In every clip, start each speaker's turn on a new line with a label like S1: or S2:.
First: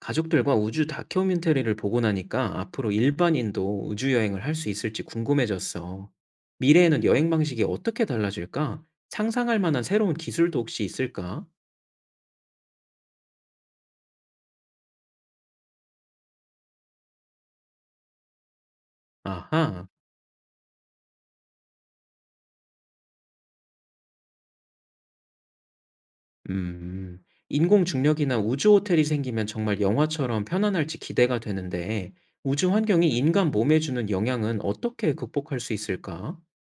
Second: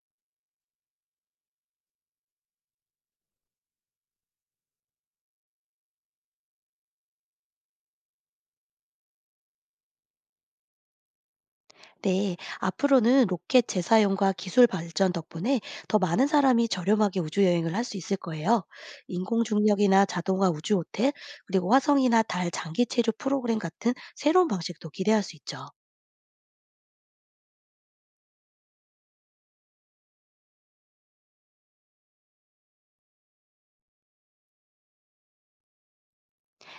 S1: 가족들과 우주 다큐멘터리를 보고 나니까 앞으로 일반인도 우주 여행을 할 수 있을지 궁금해졌어. 미래에는 여행 방식이 어떻게 달라질까? 상상할 만한 새로운 기술도 혹시 있을까?
S2: 네, 앞으로는 로켓 재사용과 기술 발전 덕분에 더 많은 사람이 저렴하게 우주 여행을 할 수 있을 거예요. 인공
S1: 아하,
S2: 중력이나 자동화 우주 호텔, 그리고 화성이나 달 장기 체류 프로그램 같은 새로운 방식도 기대할 수 있죠.
S1: 음, 인공 중력이나 우주 호텔이 생기면 정말 영화처럼 편안할지 기대가 되는데, 우주 환경이 인간 몸에 주는 영향은 어떻게 극복할 수 있을까?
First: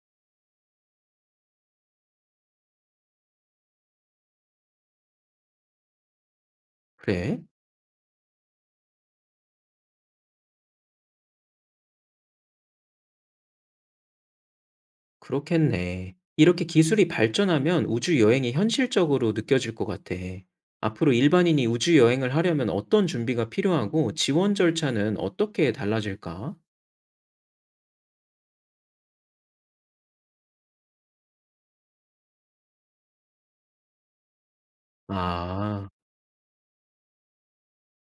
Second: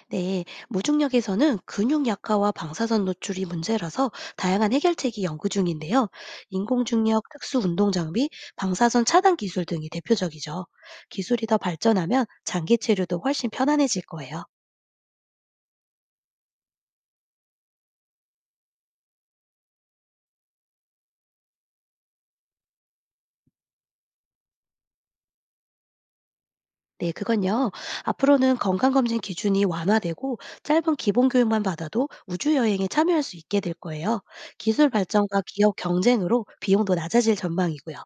S2: 네, 무중력에서는 근육 약화와 방사선 노출이 문제라서 다양한 해결책이 연구 중인데요. 인공 중력
S1: 그래?
S2: 특수 운동 장비, 방사선 차단 기술 등이 대표적이죠. 기술이 더 발전하면 장기 체류도 훨씬 편안해질 거예요.
S1: 그렇겠네. 이렇게 기술이 발전하면 우주 여행이 현실적으로 느껴질 것 같아. 앞으로 일반인이 우주 여행을 하려면 어떤 준비가 필요하고 지원 절차는 어떻게 달라질까?
S2: 네, 그건요. 앞으로는 건강검진 기준이 완화되고 짧은 기본 교육만 받아도 우주여행에 참여할 수 있게 될 거예요. 기술 발전과 기업
S1: 아,
S2: 경쟁으로 비용도 낮아질 전망이고요.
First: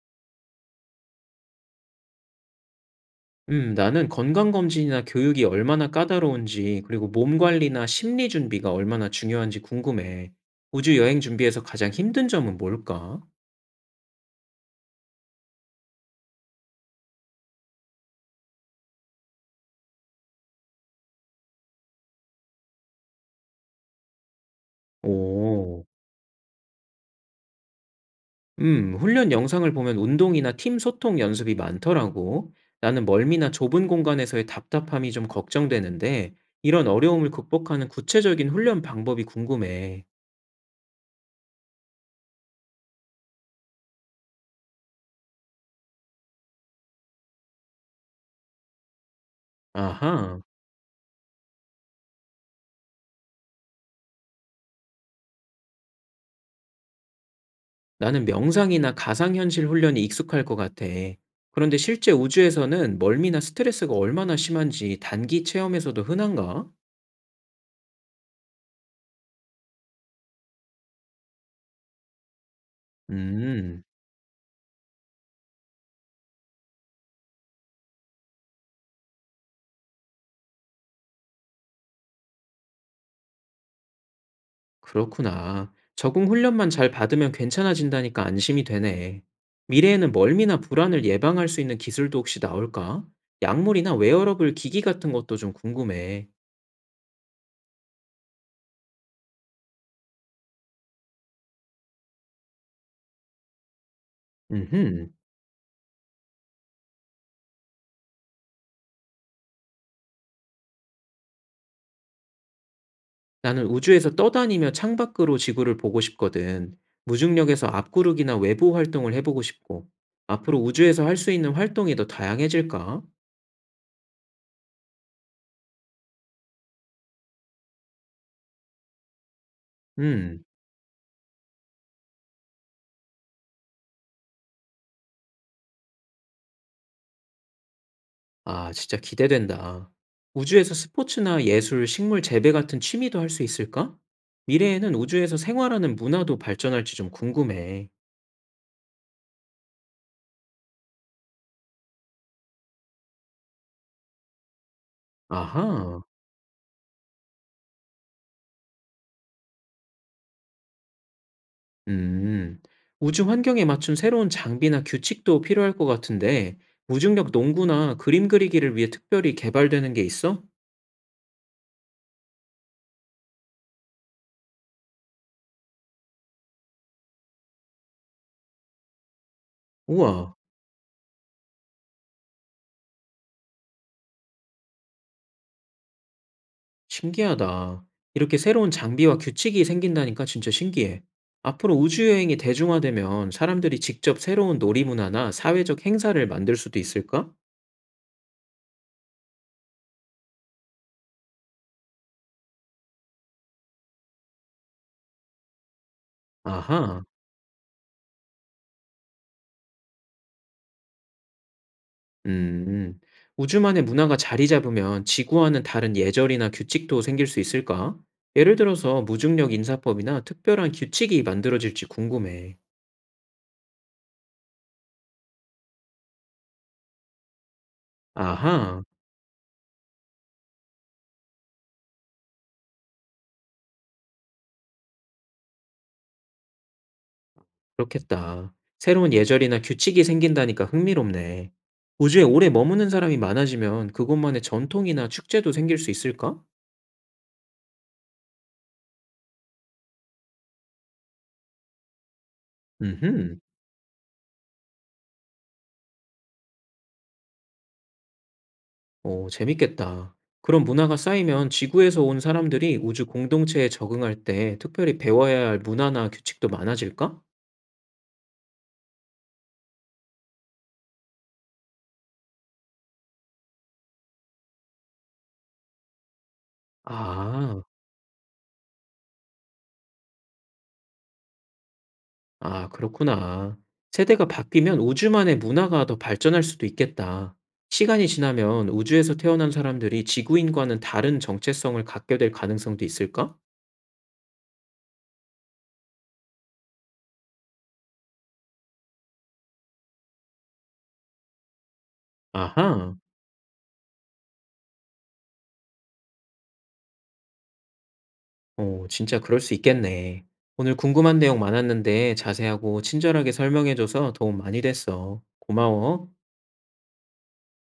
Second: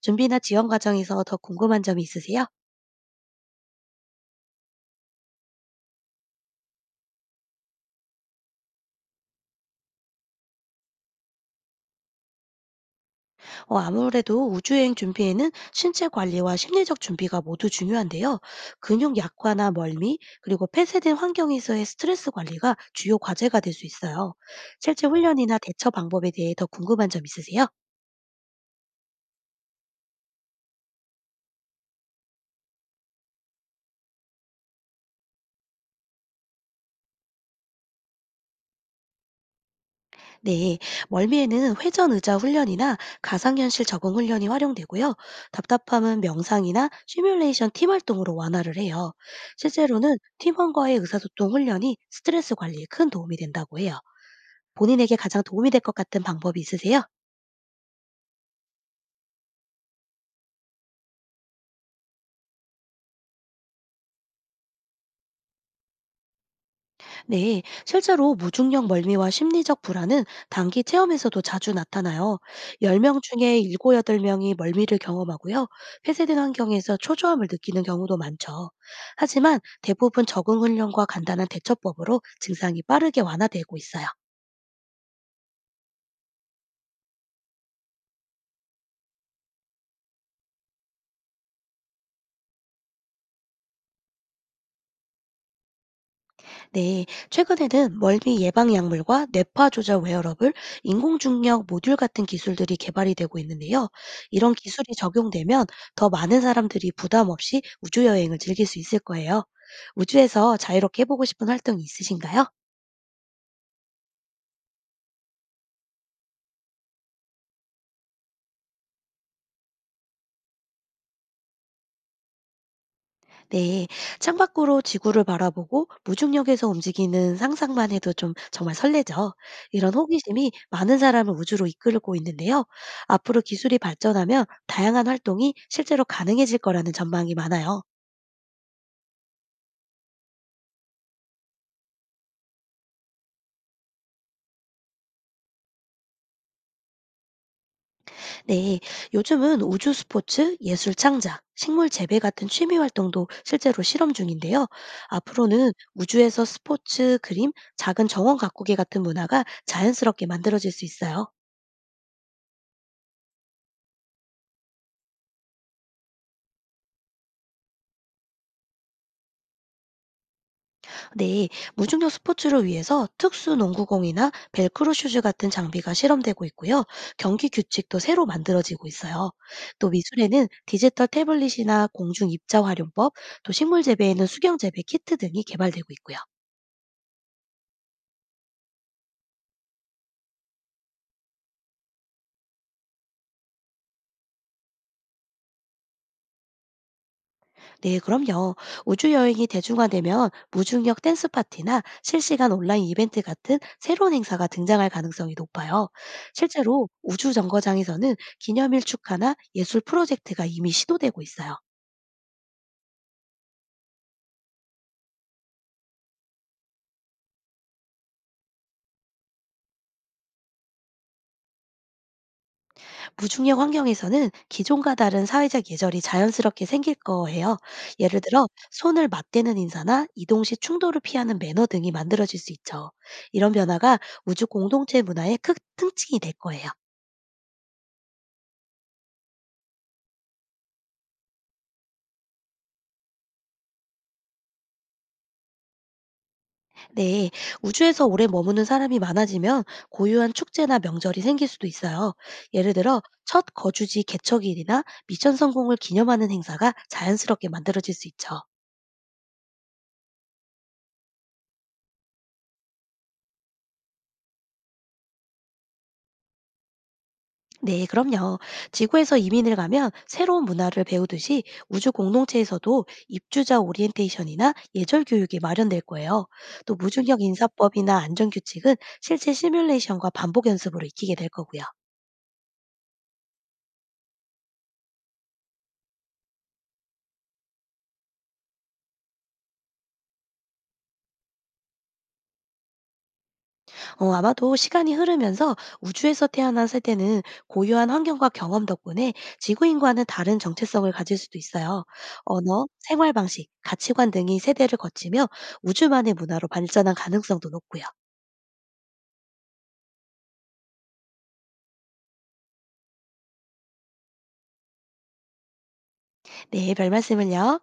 S2: 준비나 지원 과정에서 더 궁금한 점이 있으세요?
S1: 나는 건강검진이나 교육이 얼마나 까다로운지, 그리고 몸 관리나 심리 준비가 얼마나 중요한지 궁금해. 우주 여행 준비에서 가장 힘든 점은 뭘까?
S2: 아무래도 우주여행 준비에는 신체 관리와 심리적 준비가 모두 중요한데요. 근육 약화나 멀미, 그리고 폐쇄된 환경에서의 스트레스 관리가 주요 과제가 될 수 있어요. 실제 훈련이나
S1: 오.
S2: 대처 방법에 대해 더 궁금한 점 있으세요?
S1: 훈련 영상을 보면 운동이나 팀 소통 연습이 많더라고. 나는 멀미나 좁은 공간에서의 답답함이 좀 걱정되는데, 이런 어려움을 극복하는 구체적인 훈련 방법이 궁금해.
S2: 네, 멀미에는 회전 의자 훈련이나 가상현실 적응 훈련이 활용되고요. 답답함은 명상이나 시뮬레이션 팀 활동으로 완화를 해요. 실제로는
S1: 아하,
S2: 팀원과의 의사소통 훈련이 스트레스 관리에 큰 도움이 된다고 해요. 본인에게 가장 도움이 될 것 같은 방법이 있으세요?
S1: 나는 명상이나 가상현실 훈련이 익숙할 것 같아. 그런데 실제 우주에서는 멀미나 스트레스가 얼마나 심한지 단기 체험에서도 흔한가?
S2: 네, 실제로 무중력 멀미와 심리적 불안은 단기 체험에서도 자주 나타나요. 10명 중에 7,
S1: 음.
S2: 8명이 멀미를 경험하고요. 폐쇄된 환경에서 초조함을 느끼는 경우도 많죠. 하지만 대부분 적응 훈련과 간단한 대처법으로 증상이 빠르게 완화되고 있어요.
S1: 그렇구나. 적응 훈련만 잘 받으면 괜찮아진다니까 안심이 되네. 미래에는 멀미나 불안을 예방할 수 있는 기술도 혹시 나올까? 약물이나 웨어러블 기기 같은 것도 좀 궁금해.
S2: 네, 최근에는 멀미 예방 약물과 뇌파 조절 웨어러블, 인공중력 모듈 같은 기술들이 개발이 되고 있는데요. 이런 기술이
S1: 음흠.
S2: 적용되면 더 많은 사람들이 부담 없이 우주 여행을 즐길 수 있을 거예요. 우주에서 자유롭게 해보고 싶은 활동이 있으신가요?
S1: 나는 우주에서 떠다니며 창밖으로 지구를 보고 싶거든. 무중력에서 앞구르기나 외부 활동을 해보고 싶고. 앞으로 우주에서 할 수 있는 활동이 더 다양해질까?
S2: 네, 창밖으로 지구를 바라보고 무중력에서 움직이는 상상만 해도 좀 정말 설레죠. 이런
S1: 음.
S2: 호기심이 많은 사람을 우주로 이끌고 있는데요. 앞으로 기술이 발전하면 다양한 활동이 실제로 가능해질 거라는 전망이 많아요.
S1: 아 진짜 기대된다. 우주에서 스포츠나 예술, 식물 재배 같은 취미도 할 수 있을까? 미래에는 우주에서 생활하는 문화도 발전할지 좀 궁금해.
S2: 네, 요즘은 우주 스포츠, 예술 창작, 식물 재배 같은 취미 활동도 실제로 실험 중인데요. 앞으로는
S1: 아하.
S2: 우주에서 스포츠, 그림, 작은 정원 가꾸기 같은 문화가 자연스럽게 만들어질 수 있어요.
S1: 음. 우주 환경에 맞춘 새로운 장비나 규칙도 필요할 것 같은데, 무중력 농구나 그림 그리기를 위해 특별히 개발되는 게 있어?
S2: 네, 무중력 스포츠를 위해서 특수 농구공이나 벨크로 슈즈 같은 장비가 실험되고 있고요. 경기 규칙도 새로 만들어지고 있어요. 또
S1: 우와.
S2: 미술에는 디지털 태블릿이나 공중 입자 활용법, 또 식물 재배에는 수경 재배 키트 등이 개발되고 있고요.
S1: 신기하다. 이렇게 새로운 장비와 규칙이 생긴다니까 진짜 신기해. 앞으로 우주여행이 대중화되면 사람들이 직접 새로운 놀이문화나 사회적 행사를 만들 수도 있을까?
S2: 네, 그럼요. 우주 여행이 대중화되면 무중력 댄스 파티나 실시간 온라인 이벤트 같은 새로운 행사가 등장할 가능성이 높아요. 실제로
S1: 아하,
S2: 우주 정거장에서는 기념일 축하나 예술 프로젝트가 이미 시도되고 있어요.
S1: 음. 우주만의 문화가 자리 잡으면 지구와는 다른 예절이나 규칙도 생길 수 있을까? 예를 들어서 무중력 인사법이나 특별한 규칙이 만들어질지 궁금해.
S2: 무중력 환경에서는 기존과 다른 사회적 예절이 자연스럽게 생길 거예요. 예를 들어
S1: 아하.
S2: 손을 맞대는 인사나 이동 시 충돌을 피하는 매너 등이 만들어질 수 있죠. 이런 변화가 우주 공동체 문화의 큰 특징이 될 거예요.
S1: 그렇겠다. 새로운 예절이나 규칙이 생긴다니까 흥미롭네. 우주에 오래 머무는 사람이 많아지면 그곳만의 전통이나 축제도 생길 수 있을까?
S2: 네, 우주에서 오래 머무는 사람이 많아지면 고유한 축제나 명절이 생길 수도 있어요. 예를 들어
S1: 음흠.
S2: 첫 거주지 개척일이나 미션 성공을 기념하는 행사가 자연스럽게 만들어질 수 있죠.
S1: 오, 재밌겠다. 그런 문화가 쌓이면 지구에서 온 사람들이 우주 공동체에 적응할 때 특별히 배워야 할 문화나 규칙도 많아질까?
S2: 네, 그럼요. 지구에서 이민을 가면 새로운 문화를 배우듯이 우주 공동체에서도 입주자 오리엔테이션이나 예절 교육이 마련될 거예요. 또 무중력
S1: 아,
S2: 인사법이나 안전 규칙은 실제 시뮬레이션과 반복 연습으로 익히게 될 거고요.
S1: 아, 그렇구나. 세대가 바뀌면 우주만의 문화가 더 발전할 수도 있겠다. 시간이 지나면 우주에서 태어난 사람들이 지구인과는 다른 정체성을 갖게 될 가능성도 있을까?
S2: 아마도 시간이 흐르면서 우주에서 태어난 세대는 고유한 환경과 경험 덕분에 지구인과는 다른 정체성을 가질 수도 있어요. 언어,
S1: 아하,
S2: 생활 방식, 가치관 등이 세대를 거치며 우주만의 문화로 발전한 가능성도 높고요.
S1: 어, 진짜 그럴 수 있겠네. 오늘 궁금한 내용 많았는데 자세하고 친절하게 설명해줘서 도움 많이 됐어. 고마워.
S2: 네, 별 말씀을요.